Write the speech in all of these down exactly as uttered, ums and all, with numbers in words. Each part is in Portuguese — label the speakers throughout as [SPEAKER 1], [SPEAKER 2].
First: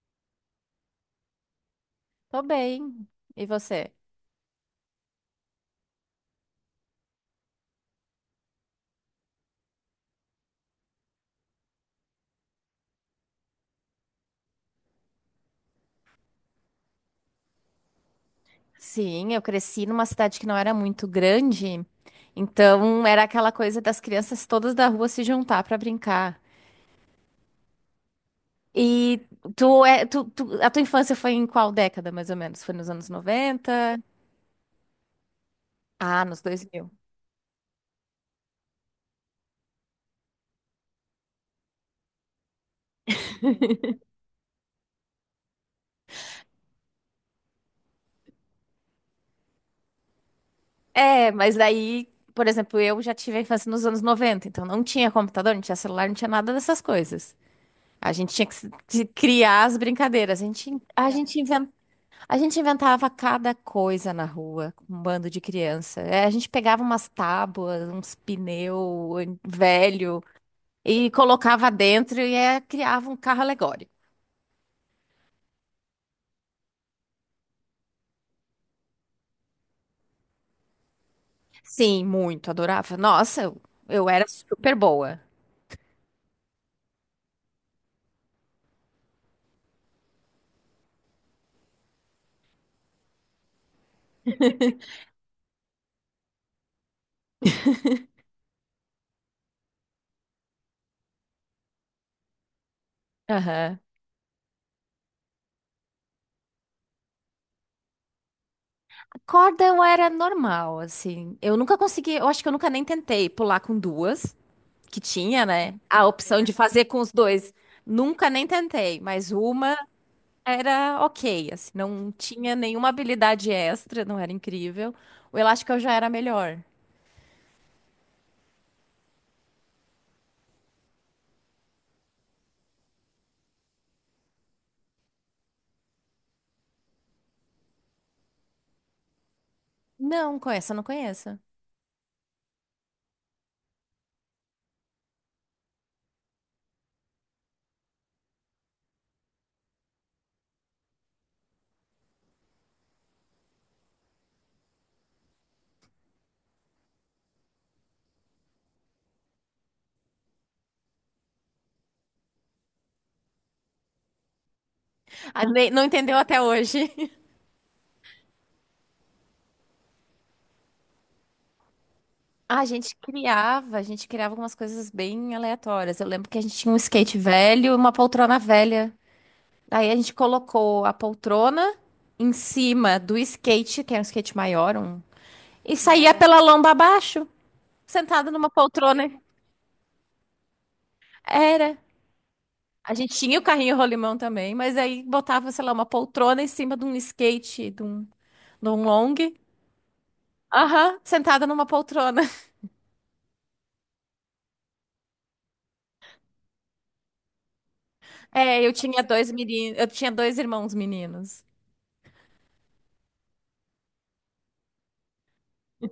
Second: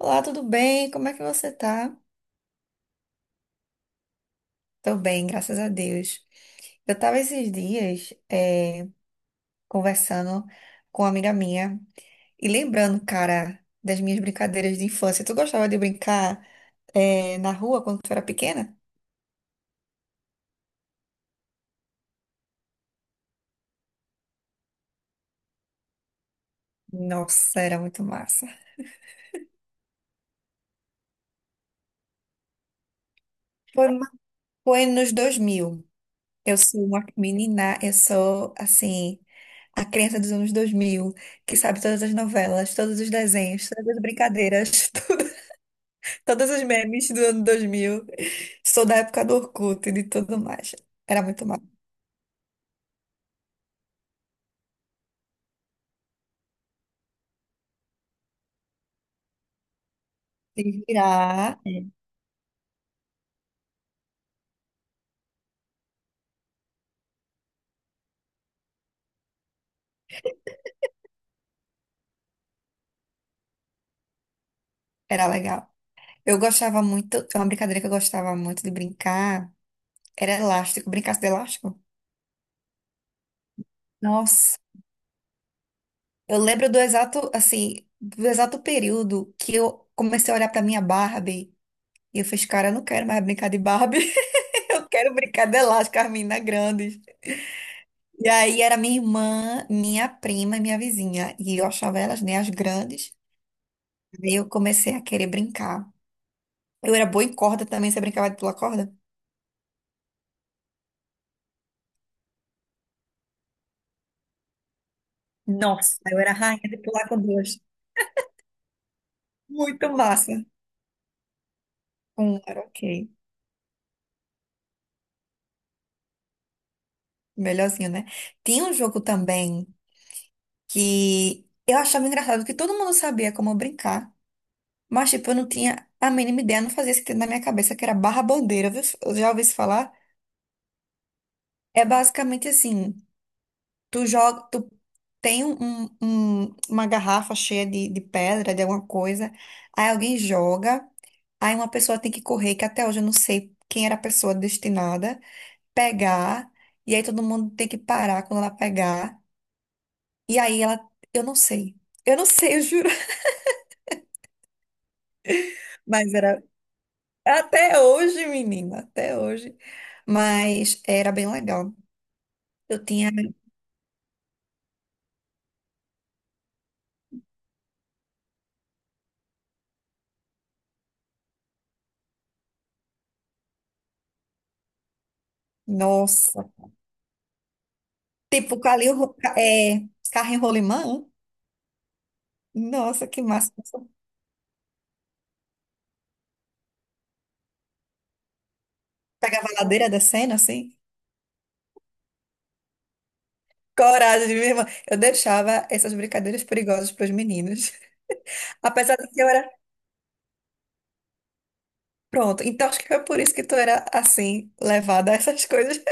[SPEAKER 1] Olá, tudo bem? Como é que você tá?
[SPEAKER 2] Tô bem. E você?
[SPEAKER 1] Tô bem, graças a Deus. Eu tava esses dias eh, conversando com uma amiga minha e lembrando, cara, das minhas brincadeiras de infância. Tu gostava de brincar eh, na rua quando tu era pequena?
[SPEAKER 2] Sim, eu cresci numa cidade que não era muito grande, então era aquela coisa das crianças todas da rua se juntar pra brincar.
[SPEAKER 1] Nossa, era muito massa.
[SPEAKER 2] E tu é, tu, tu- a tua infância foi em qual década, mais ou menos? Foi nos anos
[SPEAKER 1] Foi,
[SPEAKER 2] noventa?
[SPEAKER 1] uma- Foi nos dois mil.
[SPEAKER 2] Ah, nos
[SPEAKER 1] Eu
[SPEAKER 2] dois
[SPEAKER 1] sou
[SPEAKER 2] mil.
[SPEAKER 1] uma menina, eu sou, assim, a criança dos anos dois mil que sabe todas as novelas, todos os desenhos, todas as brincadeiras. Todas os memes do ano dois mil. Sou da época do Orkut e de tudo mais. Era
[SPEAKER 2] É,
[SPEAKER 1] muito
[SPEAKER 2] mas
[SPEAKER 1] mal.
[SPEAKER 2] daí, por exemplo, eu já tive a infância nos anos noventa. Então não tinha computador, não tinha celular, não tinha nada dessas coisas. A gente tinha que se- de criar as brincadeiras. A
[SPEAKER 1] Se
[SPEAKER 2] gente, a gente
[SPEAKER 1] virar, é,
[SPEAKER 2] a gente inventava cada coisa na rua, com um bando de criança. É, a gente pegava umas tábuas, uns pneu an- velho e colocava dentro e é, criava um carro alegórico.
[SPEAKER 1] era legal. Eu gostava muito, é uma brincadeira que eu gostava muito de brincar era elástico. Brincasse de elástico?
[SPEAKER 2] Sim, muito, adorava. Nossa, eu, eu era
[SPEAKER 1] Nossa,
[SPEAKER 2] super boa.
[SPEAKER 1] eu lembro do exato, assim, do exato período que eu comecei a olhar pra minha Barbie e eu fiz, cara, eu não quero mais brincar de Barbie. Eu quero brincar de elástico, as meninas grandes. E aí era minha irmã, minha prima e minha vizinha. E eu achava elas, né, as grandes.
[SPEAKER 2] Aham.
[SPEAKER 1] Aí eu comecei a querer brincar. Eu era boa em corda também, você brincava de pular corda?
[SPEAKER 2] Corda eu era normal, assim. Eu nunca consegui, eu acho que eu nunca nem tentei pular com duas, que tinha, né?
[SPEAKER 1] Nossa,
[SPEAKER 2] A
[SPEAKER 1] eu era
[SPEAKER 2] opção de
[SPEAKER 1] rainha de
[SPEAKER 2] fazer com
[SPEAKER 1] pular
[SPEAKER 2] os
[SPEAKER 1] com
[SPEAKER 2] dois.
[SPEAKER 1] duas.
[SPEAKER 2] Nunca nem tentei, mas uma
[SPEAKER 1] Muito massa.
[SPEAKER 2] era ok, assim, não
[SPEAKER 1] Um
[SPEAKER 2] tinha
[SPEAKER 1] era ok.
[SPEAKER 2] nenhuma habilidade extra, não era incrível. O elástico eu já era melhor.
[SPEAKER 1] Melhorzinho, né? Tinha um jogo também que eu achava engraçado, que todo mundo sabia como brincar, mas tipo, eu não tinha a mínima ideia, não fazia sentido na minha cabeça, que era barra bandeira. Viu? Eu já ouvi isso falar.
[SPEAKER 2] Não, com essa eu não conheço.
[SPEAKER 1] É basicamente assim. Tu joga, tu tem um, um- um, uma garrafa cheia de, de pedra, de alguma coisa, aí alguém joga, aí uma pessoa tem que correr, que até hoje eu não sei quem era a pessoa destinada, pegar, e aí todo mundo tem que parar quando ela pegar, e aí ela, eu não sei, eu não sei, eu juro,
[SPEAKER 2] Ah, nem- não
[SPEAKER 1] mas
[SPEAKER 2] entendeu até
[SPEAKER 1] era
[SPEAKER 2] hoje.
[SPEAKER 1] até hoje, menina, até hoje, mas era bem legal.
[SPEAKER 2] A
[SPEAKER 1] Eu
[SPEAKER 2] gente
[SPEAKER 1] tinha,
[SPEAKER 2] criava, a gente criava algumas coisas bem aleatórias. Eu lembro que a gente tinha um skate velho e uma poltrona velha. Aí a gente colocou a poltrona em cima do skate, que era um skate maior, um, e saía pela
[SPEAKER 1] nossa,
[SPEAKER 2] lomba abaixo, sentado numa
[SPEAKER 1] tipo,
[SPEAKER 2] poltrona.
[SPEAKER 1] Calil, é, carro em rolimã,
[SPEAKER 2] Era. A
[SPEAKER 1] nossa,
[SPEAKER 2] gente
[SPEAKER 1] que
[SPEAKER 2] tinha o
[SPEAKER 1] massa.
[SPEAKER 2] carrinho rolimão também, mas aí botava, sei lá, uma poltrona em cima de um skate, de um, de um long.
[SPEAKER 1] Pegava a ladeira da cena, assim.
[SPEAKER 2] Aham, sentada numa poltrona.
[SPEAKER 1] Coragem, minha irmã. Eu deixava essas brincadeiras perigosas para os meninos.
[SPEAKER 2] É, eu
[SPEAKER 1] Apesar
[SPEAKER 2] tinha
[SPEAKER 1] de que eu
[SPEAKER 2] dois
[SPEAKER 1] era.
[SPEAKER 2] meninos, eu tinha dois irmãos meninos.
[SPEAKER 1] Pronto. Então acho que foi por isso que tu era assim, levada a essas coisas.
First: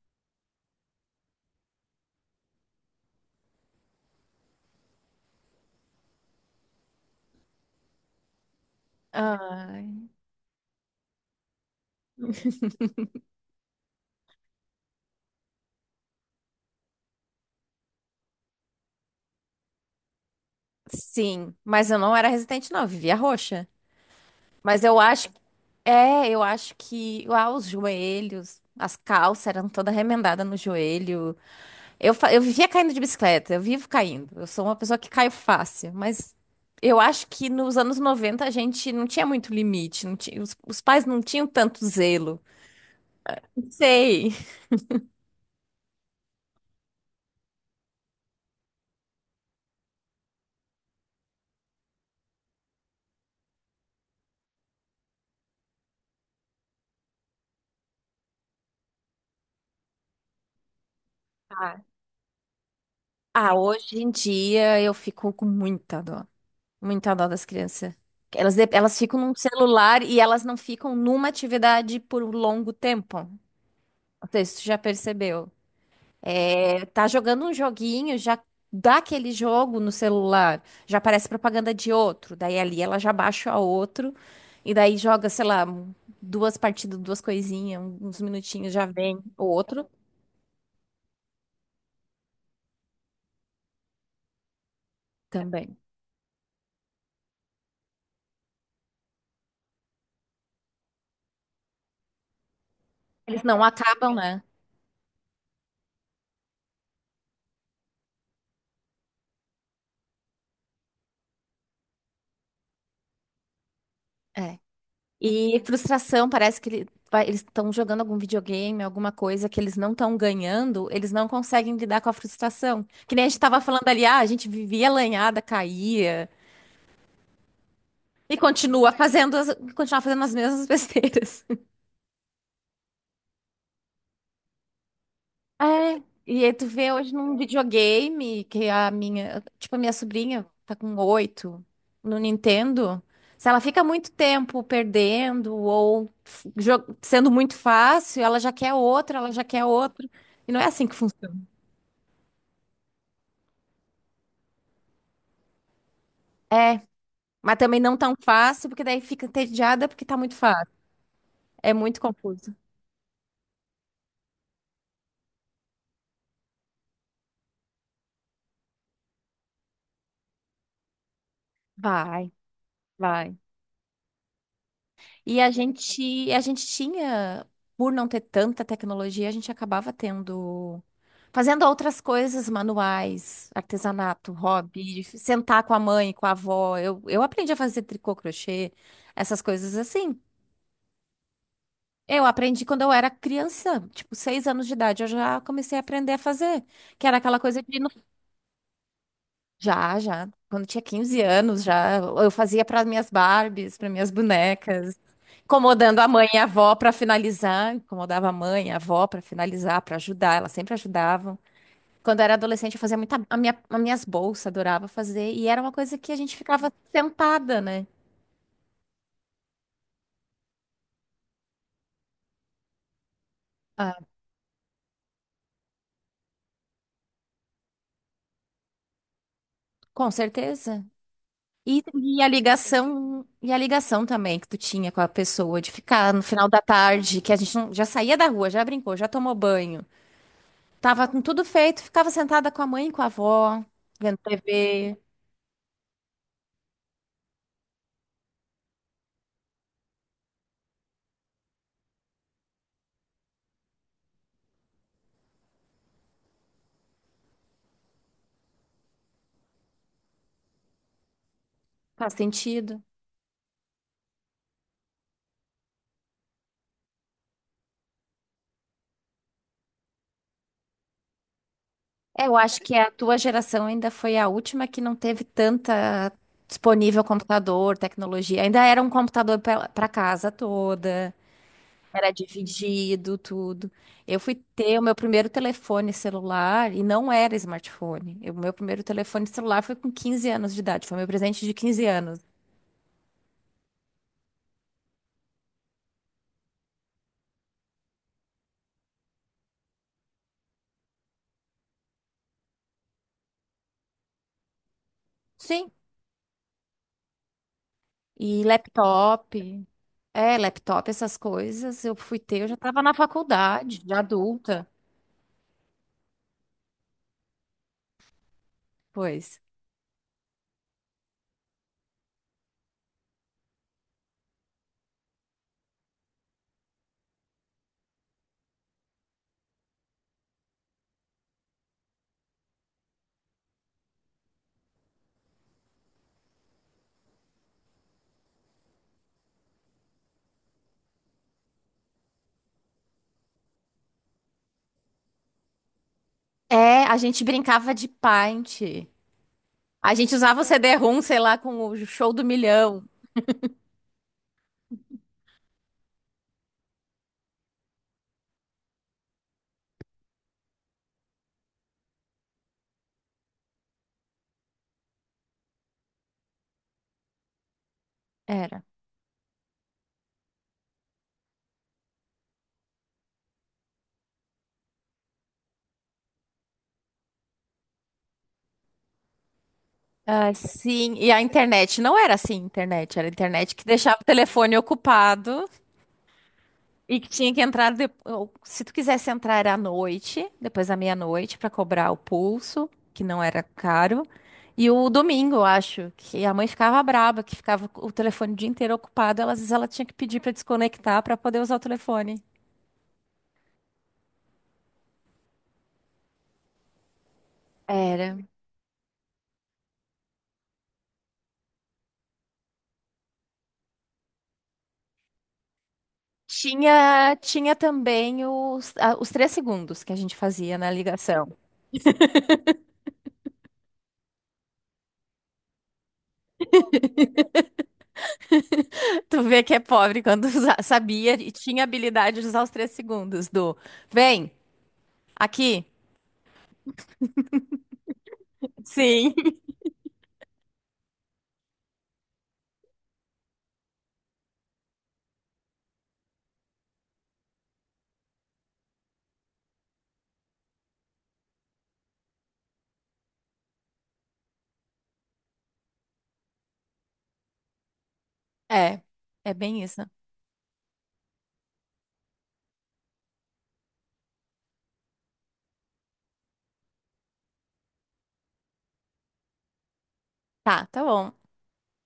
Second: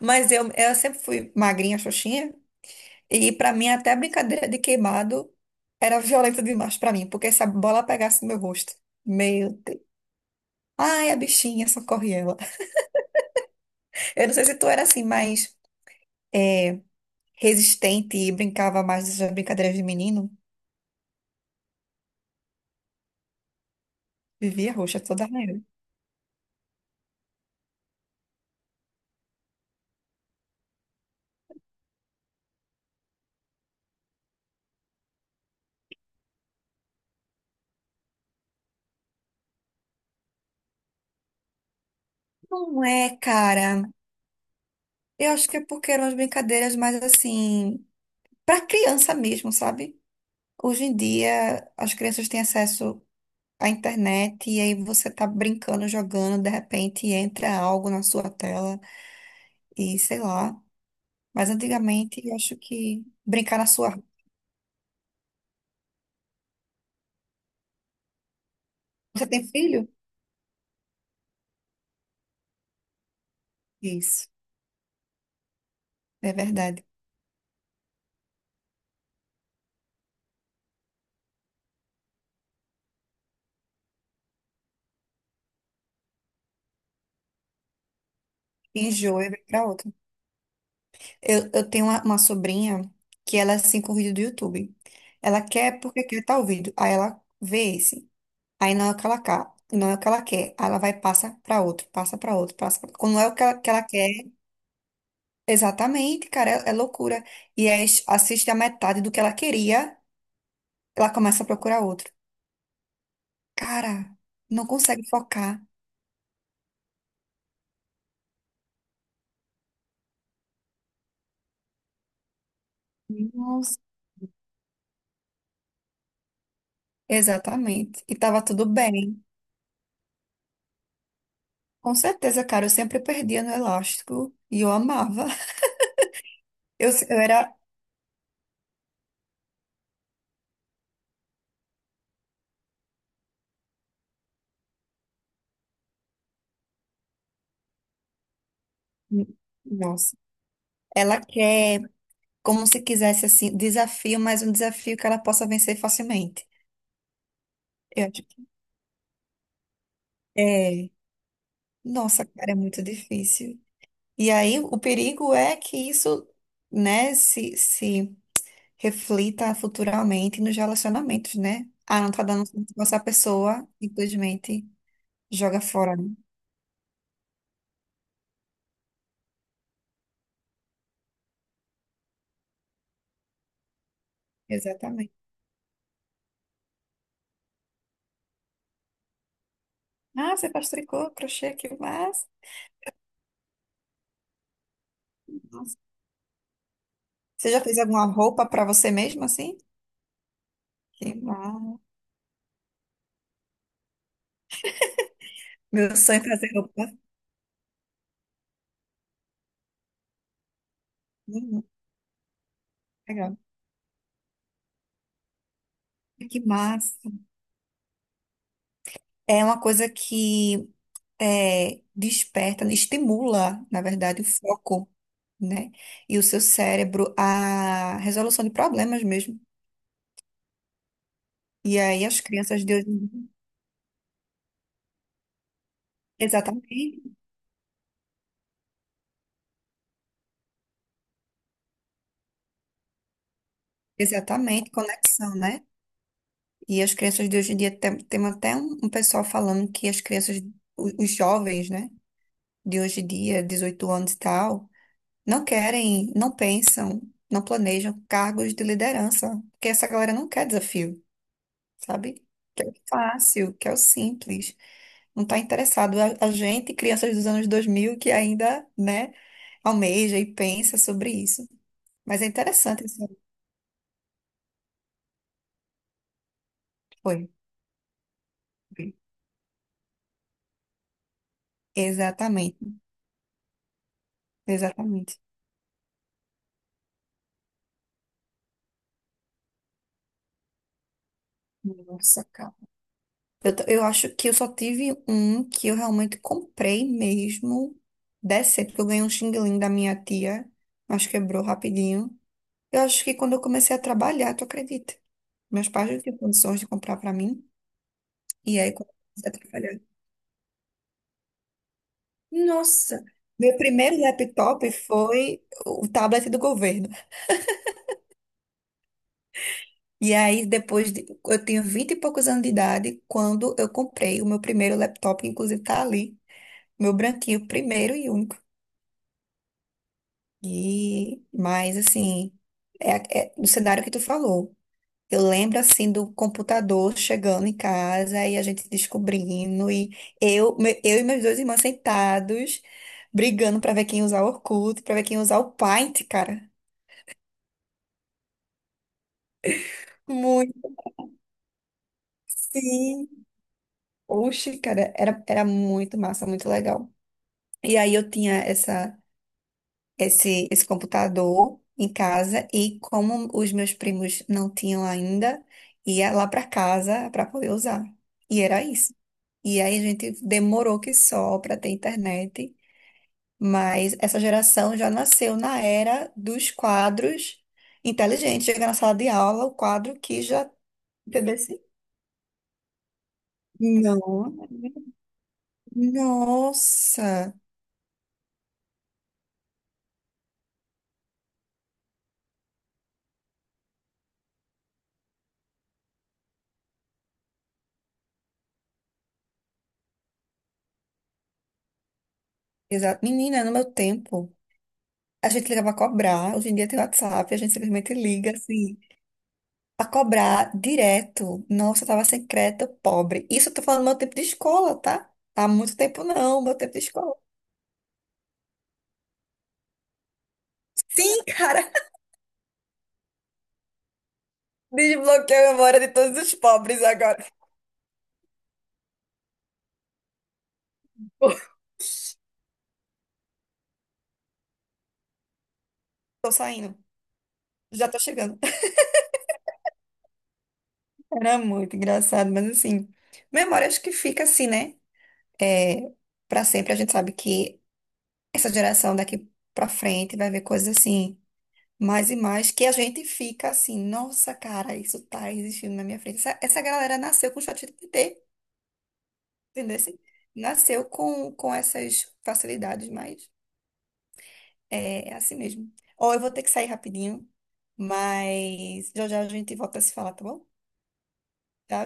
[SPEAKER 1] Mas eu, eu sempre fui magrinha, xoxinha. E para mim, até a brincadeira de queimado era violenta demais para mim, porque se a bola pegasse no meu rosto. Meu Deus.
[SPEAKER 2] Ai,
[SPEAKER 1] Ai, a bichinha, socorre ela. Eu não sei se tu era assim, mais resistente e brincava mais dessas brincadeiras de menino.
[SPEAKER 2] sim, mas eu não era resistente, não, eu vivia roxa.
[SPEAKER 1] Vivia
[SPEAKER 2] Mas eu
[SPEAKER 1] roxa toda
[SPEAKER 2] acho,
[SPEAKER 1] hora.
[SPEAKER 2] é, eu acho que, ah, os joelhos, as calças eram toda remendada no joelho. Eu, fa- eu vivia caindo de bicicleta, eu vivo caindo. Eu sou uma pessoa que cai fácil, mas eu acho que nos anos noventa a gente não tinha muito limite, não tinha, os, os pais não tinham tanto zelo.
[SPEAKER 1] Não é,
[SPEAKER 2] Não
[SPEAKER 1] cara.
[SPEAKER 2] sei.
[SPEAKER 1] Eu acho que é porque eram as brincadeiras mais assim, para criança mesmo, sabe? Hoje em dia, as crianças têm acesso à internet e aí você tá brincando, jogando, de repente entra algo na sua tela e sei lá. Mas
[SPEAKER 2] Ah,
[SPEAKER 1] antigamente, eu acho que
[SPEAKER 2] Ah,
[SPEAKER 1] brincar na
[SPEAKER 2] hoje
[SPEAKER 1] sua.
[SPEAKER 2] em dia eu fico com muita dó, muita dó das crianças. Elas, de- elas ficam
[SPEAKER 1] Você
[SPEAKER 2] num
[SPEAKER 1] tem filho?
[SPEAKER 2] celular e elas não ficam numa atividade por um longo tempo.
[SPEAKER 1] Isso,
[SPEAKER 2] Não sei se tu já percebeu.
[SPEAKER 1] é verdade.
[SPEAKER 2] É, tá jogando um joguinho, já dá aquele jogo no celular, já aparece propaganda de outro, daí ali ela já baixa o outro, e daí joga, sei lá, um- duas partidas, duas coisinhas, um- uns minutinhos já vem
[SPEAKER 1] Enjoa e vai
[SPEAKER 2] o
[SPEAKER 1] pra
[SPEAKER 2] outro
[SPEAKER 1] outra. Eu, eu tenho uma, uma sobrinha que ela é assim com vídeo do YouTube. Ela
[SPEAKER 2] também.
[SPEAKER 1] quer porque quer estar ouvindo. Aí ela vê esse. Aí não é o que ela quer, não é o que ela quer. Aí ela vai e passa pra outro, passa pra outro, passa pra... Quando não é o
[SPEAKER 2] Eles
[SPEAKER 1] que ela,
[SPEAKER 2] não
[SPEAKER 1] que ela quer,
[SPEAKER 2] acabam, né?
[SPEAKER 1] exatamente, cara, é, é loucura. E aí s- assiste a metade do que ela queria, ela começa a procurar outro. Cara,
[SPEAKER 2] É.
[SPEAKER 1] não consegue
[SPEAKER 2] E
[SPEAKER 1] focar.
[SPEAKER 2] frustração, parece que ele- vai- eles estão jogando algum videogame, alguma coisa que eles não estão ganhando, eles não conseguem lidar com a frustração. Que nem a gente tava
[SPEAKER 1] Nossa.
[SPEAKER 2] falando ali, ah, a gente vivia lanhada, caía.
[SPEAKER 1] Exatamente. E
[SPEAKER 2] E
[SPEAKER 1] tava tudo
[SPEAKER 2] continua
[SPEAKER 1] bem.
[SPEAKER 2] fazendo as, continua fazendo as mesmas besteiras.
[SPEAKER 1] Com certeza, cara, eu sempre perdia no elástico e eu amava.
[SPEAKER 2] É, e aí tu
[SPEAKER 1] Eu,
[SPEAKER 2] vê hoje
[SPEAKER 1] eu
[SPEAKER 2] num
[SPEAKER 1] era.
[SPEAKER 2] videogame que a minha, tipo, a minha sobrinha tá com oito no Nintendo. Se ela fica muito tempo perdendo ou f- jo- sendo muito fácil, ela já quer outro, ela já quer outro.
[SPEAKER 1] Nossa.
[SPEAKER 2] E não é assim que
[SPEAKER 1] Ela
[SPEAKER 2] funciona.
[SPEAKER 1] quer, como se quisesse, assim, desafio, mas um desafio que ela possa vencer facilmente.
[SPEAKER 2] É, mas também não tão fácil, porque daí fica entediada porque tá muito fácil.
[SPEAKER 1] É,
[SPEAKER 2] É muito
[SPEAKER 1] nossa, cara,
[SPEAKER 2] confuso.
[SPEAKER 1] é muito difícil. E aí, o perigo é que isso, né, se, se reflita futuramente nos relacionamentos, né? Ah, não tá
[SPEAKER 2] Vai,
[SPEAKER 1] dando certo com essa
[SPEAKER 2] vai.
[SPEAKER 1] pessoa, simplesmente
[SPEAKER 2] E a
[SPEAKER 1] joga fora, né?
[SPEAKER 2] gente, a gente tinha, por não ter tanta tecnologia, a gente acabava tendo, fazendo outras coisas manuais, artesanato, hobby,
[SPEAKER 1] Exatamente.
[SPEAKER 2] sentar com a mãe, com a avó. Eu, eu aprendi a fazer tricô, crochê, essas coisas assim.
[SPEAKER 1] Ah, você faz tricô, crochê, que
[SPEAKER 2] Eu
[SPEAKER 1] massa.
[SPEAKER 2] aprendi quando eu era criança, tipo, seis anos de idade, eu já
[SPEAKER 1] Nossa.
[SPEAKER 2] comecei a aprender a fazer, que era aquela
[SPEAKER 1] Você já
[SPEAKER 2] coisa de...
[SPEAKER 1] fez alguma roupa pra você mesmo, assim?
[SPEAKER 2] Já, já. Quando tinha
[SPEAKER 1] Que
[SPEAKER 2] quinze anos,
[SPEAKER 1] massa.
[SPEAKER 2] já eu fazia para minhas Barbies, para minhas bonecas,
[SPEAKER 1] Meu
[SPEAKER 2] incomodando a
[SPEAKER 1] sonho
[SPEAKER 2] mãe
[SPEAKER 1] é
[SPEAKER 2] e a
[SPEAKER 1] fazer
[SPEAKER 2] avó para
[SPEAKER 1] roupa.
[SPEAKER 2] finalizar, incomodava a mãe, e a avó para finalizar, para ajudar, elas sempre ajudavam.
[SPEAKER 1] Uhum,
[SPEAKER 2] Quando eu era adolescente, eu fazia muita
[SPEAKER 1] legal.
[SPEAKER 2] a minha, as minhas bolsas, adorava fazer, e era uma coisa que a gente
[SPEAKER 1] Que
[SPEAKER 2] ficava
[SPEAKER 1] massa.
[SPEAKER 2] sentada, né?
[SPEAKER 1] É uma coisa que é, desperta, estimula, na
[SPEAKER 2] Ah,
[SPEAKER 1] verdade, o foco, né? E o seu cérebro, a resolução de problemas mesmo.
[SPEAKER 2] com certeza.
[SPEAKER 1] E
[SPEAKER 2] E,
[SPEAKER 1] aí as
[SPEAKER 2] e a
[SPEAKER 1] crianças de hoje em
[SPEAKER 2] ligação,
[SPEAKER 1] dia,
[SPEAKER 2] e a ligação também que tu tinha com a pessoa de ficar no final da
[SPEAKER 1] exatamente,
[SPEAKER 2] tarde, que a gente não- já saía da rua, já brincou, já tomou banho. Tava com tudo feito, ficava sentada com a mãe e com a avó, vendo
[SPEAKER 1] exatamente,
[SPEAKER 2] T V.
[SPEAKER 1] conexão, né? E as crianças de hoje em dia, tem, tem até um, um pessoal falando que as crianças, o- os jovens, né? De hoje em dia, dezoito anos e tal, não querem, não pensam, não planejam cargos de liderança, porque essa galera não quer desafio.
[SPEAKER 2] Faz
[SPEAKER 1] Sabe? Que é o
[SPEAKER 2] sentido.
[SPEAKER 1] fácil, que é o simples. Não está interessado. A, a gente, crianças dos anos dois mil que ainda, né, almeja e pensa sobre isso. Mas
[SPEAKER 2] É,
[SPEAKER 1] é
[SPEAKER 2] eu acho que
[SPEAKER 1] interessante
[SPEAKER 2] a tua
[SPEAKER 1] isso
[SPEAKER 2] geração ainda foi a última que não teve tanta
[SPEAKER 1] que
[SPEAKER 2] disponível
[SPEAKER 1] foi.
[SPEAKER 2] computador, tecnologia. Ainda era um computador para casa toda, era
[SPEAKER 1] Exatamente,
[SPEAKER 2] dividido, tudo. Eu fui ter o meu
[SPEAKER 1] exatamente.
[SPEAKER 2] primeiro telefone celular e não era smartphone. O meu primeiro telefone celular foi com quinze anos de idade, foi meu presente de quinze anos.
[SPEAKER 1] Nossa, cara. Eu, t- eu acho que eu só tive um que eu realmente comprei mesmo. Decente, porque eu ganhei um xing-ling da minha tia, mas quebrou rapidinho. Eu acho que quando eu comecei a trabalhar, tu acredita? Meus
[SPEAKER 2] Sim,
[SPEAKER 1] pais não tinham condições de comprar pra mim.
[SPEAKER 2] E
[SPEAKER 1] E aí comecei a
[SPEAKER 2] laptop,
[SPEAKER 1] trabalhar.
[SPEAKER 2] é, laptop, essas coisas, eu fui ter, eu já estava na
[SPEAKER 1] Nossa, meu
[SPEAKER 2] faculdade, já
[SPEAKER 1] primeiro
[SPEAKER 2] adulta,
[SPEAKER 1] laptop foi o tablet do governo.
[SPEAKER 2] pois.
[SPEAKER 1] E aí depois de, eu tinha vinte e poucos anos de idade quando eu comprei o meu primeiro laptop, que inclusive tá ali, meu branquinho, primeiro e único. E mas assim, é, é no cenário que tu falou. Eu lembro assim do computador chegando em casa e a gente descobrindo, e eu, me- eu e meus dois irmãos sentados, brigando pra ver quem ia usar o Orkut, pra ver quem ia usar o Paint, cara.
[SPEAKER 2] É, a gente brincava de Paint. A gente usava o
[SPEAKER 1] Muito,
[SPEAKER 2] C D-ROM, sei lá, com o show do milhão.
[SPEAKER 1] sim. Oxe, cara, era, era muito massa, muito legal. E aí eu tinha essa. Esse, esse computador em casa e como os meus primos não tinham ainda, ia lá para casa para poder usar. E era
[SPEAKER 2] Era.
[SPEAKER 1] isso. E aí a gente demorou que só para ter internet, mas essa geração já nasceu na era dos quadros inteligentes. Chega na sala de aula, o quadro que
[SPEAKER 2] Ah,
[SPEAKER 1] já.
[SPEAKER 2] sim, e a
[SPEAKER 1] Entendeu?
[SPEAKER 2] internet não era assim, internet, era internet que deixava o
[SPEAKER 1] Não.
[SPEAKER 2] telefone ocupado. E que tinha
[SPEAKER 1] Nossa!
[SPEAKER 2] que entrar depo- ou, se tu quisesse entrar era à noite, depois da meia-noite, para cobrar o pulso, que não era caro. E o domingo, eu acho, que a mãe ficava braba, que ficava o telefone o dia inteiro ocupado, ela- às vezes ela tinha que pedir para desconectar para poder usar o telefone.
[SPEAKER 1] Exato. Menina, no meu tempo, a gente ligava a cobrar, hoje em dia tem WhatsApp, a gente simplesmente
[SPEAKER 2] Era.
[SPEAKER 1] liga assim. A cobrar direto. Nossa, eu tava sem crédito, pobre. Isso eu tô falando do meu tempo de escola, tá? Há muito tempo não, meu tempo de escola.
[SPEAKER 2] Tinha, tinha também os, a- os três segundos que a gente fazia na
[SPEAKER 1] Sim,
[SPEAKER 2] ligação.
[SPEAKER 1] cara, desbloqueei a memória de todos os pobres agora.
[SPEAKER 2] Tu vê que é pobre quando usa- sabia e tinha habilidade de usar os três segundos do vem aqui.
[SPEAKER 1] Tô saindo, já tô chegando.
[SPEAKER 2] Sim.
[SPEAKER 1] Era muito engraçado, mas assim, memória acho que fica assim, né? É, para sempre a gente sabe que essa geração daqui pra frente vai ver coisas assim, mais e mais, que a gente fica assim, nossa, cara, isso tá existindo na minha frente. Essa, essa galera nasceu com o chat.
[SPEAKER 2] É, é bem
[SPEAKER 1] Entendeu?
[SPEAKER 2] isso. Né?
[SPEAKER 1] Assim, nasceu com, com essas facilidades, mas é, é assim mesmo. Ó, eu vou ter que sair rapidinho, mas já já a gente volta a se falar, tá bom?
[SPEAKER 2] Tá, tá bom.
[SPEAKER 1] Tchau.